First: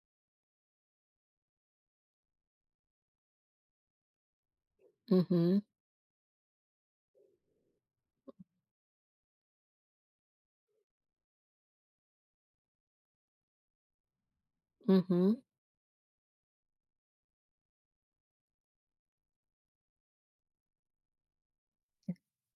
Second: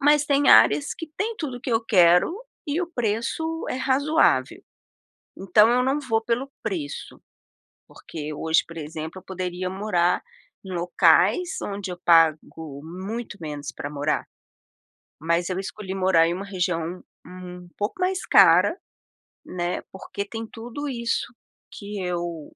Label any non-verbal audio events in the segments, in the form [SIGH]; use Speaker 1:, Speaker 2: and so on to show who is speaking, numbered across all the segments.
Speaker 1: Mas tem áreas que tem tudo o que eu quero e o preço é razoável.
Speaker 2: Uhum.
Speaker 1: Então eu não vou pelo preço, porque hoje, por exemplo, eu poderia morar em locais onde eu pago muito menos pra morar,
Speaker 2: Uhum.
Speaker 1: mas eu escolhi morar em uma região um pouco mais cara, né, porque tem tudo isso que
Speaker 2: [UNINTELLIGIBLE]
Speaker 1: eu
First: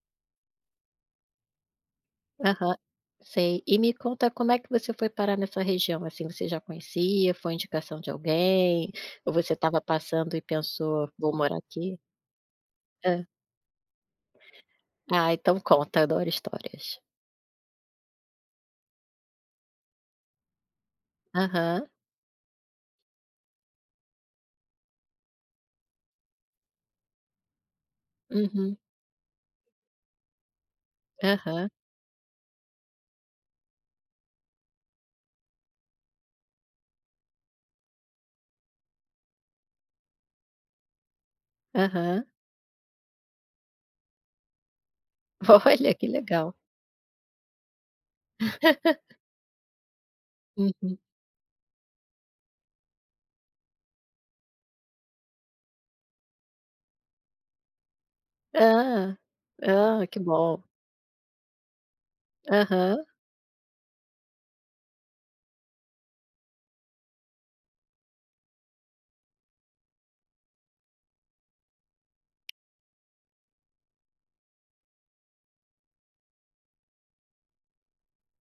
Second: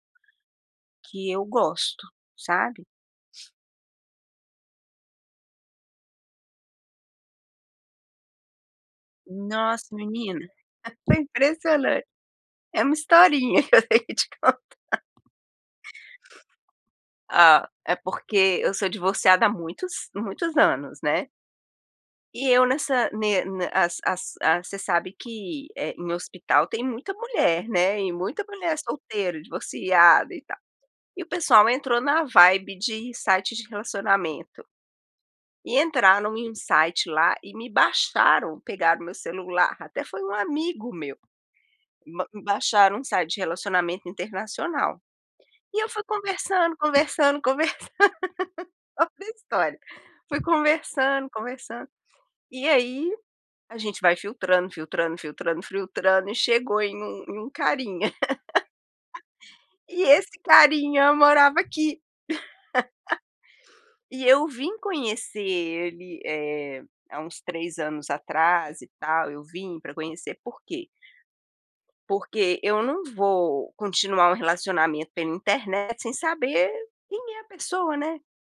Speaker 1: que eu gosto,
Speaker 2: Aham,
Speaker 1: sabe?
Speaker 2: sei. E me conta como é que você foi parar nessa região assim você já conhecia, foi indicação de alguém, ou você estava
Speaker 1: Nossa
Speaker 2: passando
Speaker 1: menina,
Speaker 2: e pensou:
Speaker 1: é
Speaker 2: "Vou morar aqui"?
Speaker 1: impressionante. É uma
Speaker 2: Hã.
Speaker 1: historinha que eu teria de contar.
Speaker 2: Ah, então conta, adoro histórias.
Speaker 1: Ah, é porque eu sou divorciada há muitos muitos anos, né.
Speaker 2: Aham.
Speaker 1: E eu nessa ne a as as você sabe que, eh, em hospital tem muita mulher, né, e muita mulher
Speaker 2: Uhum.
Speaker 1: solteira, divorciada e tal. E o
Speaker 2: Aham.
Speaker 1: pessoal entrou na vibe de sites de relacionamento e entraram em um site lá e me baixaram, pegaram meu celular, até foi um amigo meu.
Speaker 2: Aham.
Speaker 1: Ba baixaram um site de relacionamento internacional. E eu
Speaker 2: Olha,
Speaker 1: fui
Speaker 2: que legal.
Speaker 1: conversando, conversando, conversando, [LAUGHS] ouve
Speaker 2: [LAUGHS]
Speaker 1: essa história, fui
Speaker 2: Uhum.
Speaker 1: conversando, conversando, e aí, a gente vai filtrando, filtrando, filtrando, filtrando e chegou em um em um carinha.
Speaker 2: Hã,
Speaker 1: [LAUGHS] [UNINTELLIGIBLE] E
Speaker 2: hum, que
Speaker 1: esse
Speaker 2: bom.
Speaker 1: carinha morava aqui. [LAUGHS]
Speaker 2: Aham.
Speaker 1: E eu vim conhecer ele, eh, há uns 3 anos atrás e tal, eu vim pra conhecer por quê? Porque e eu não vou continuar um relacionamento pela internet sem saber quem é a pessoa, né?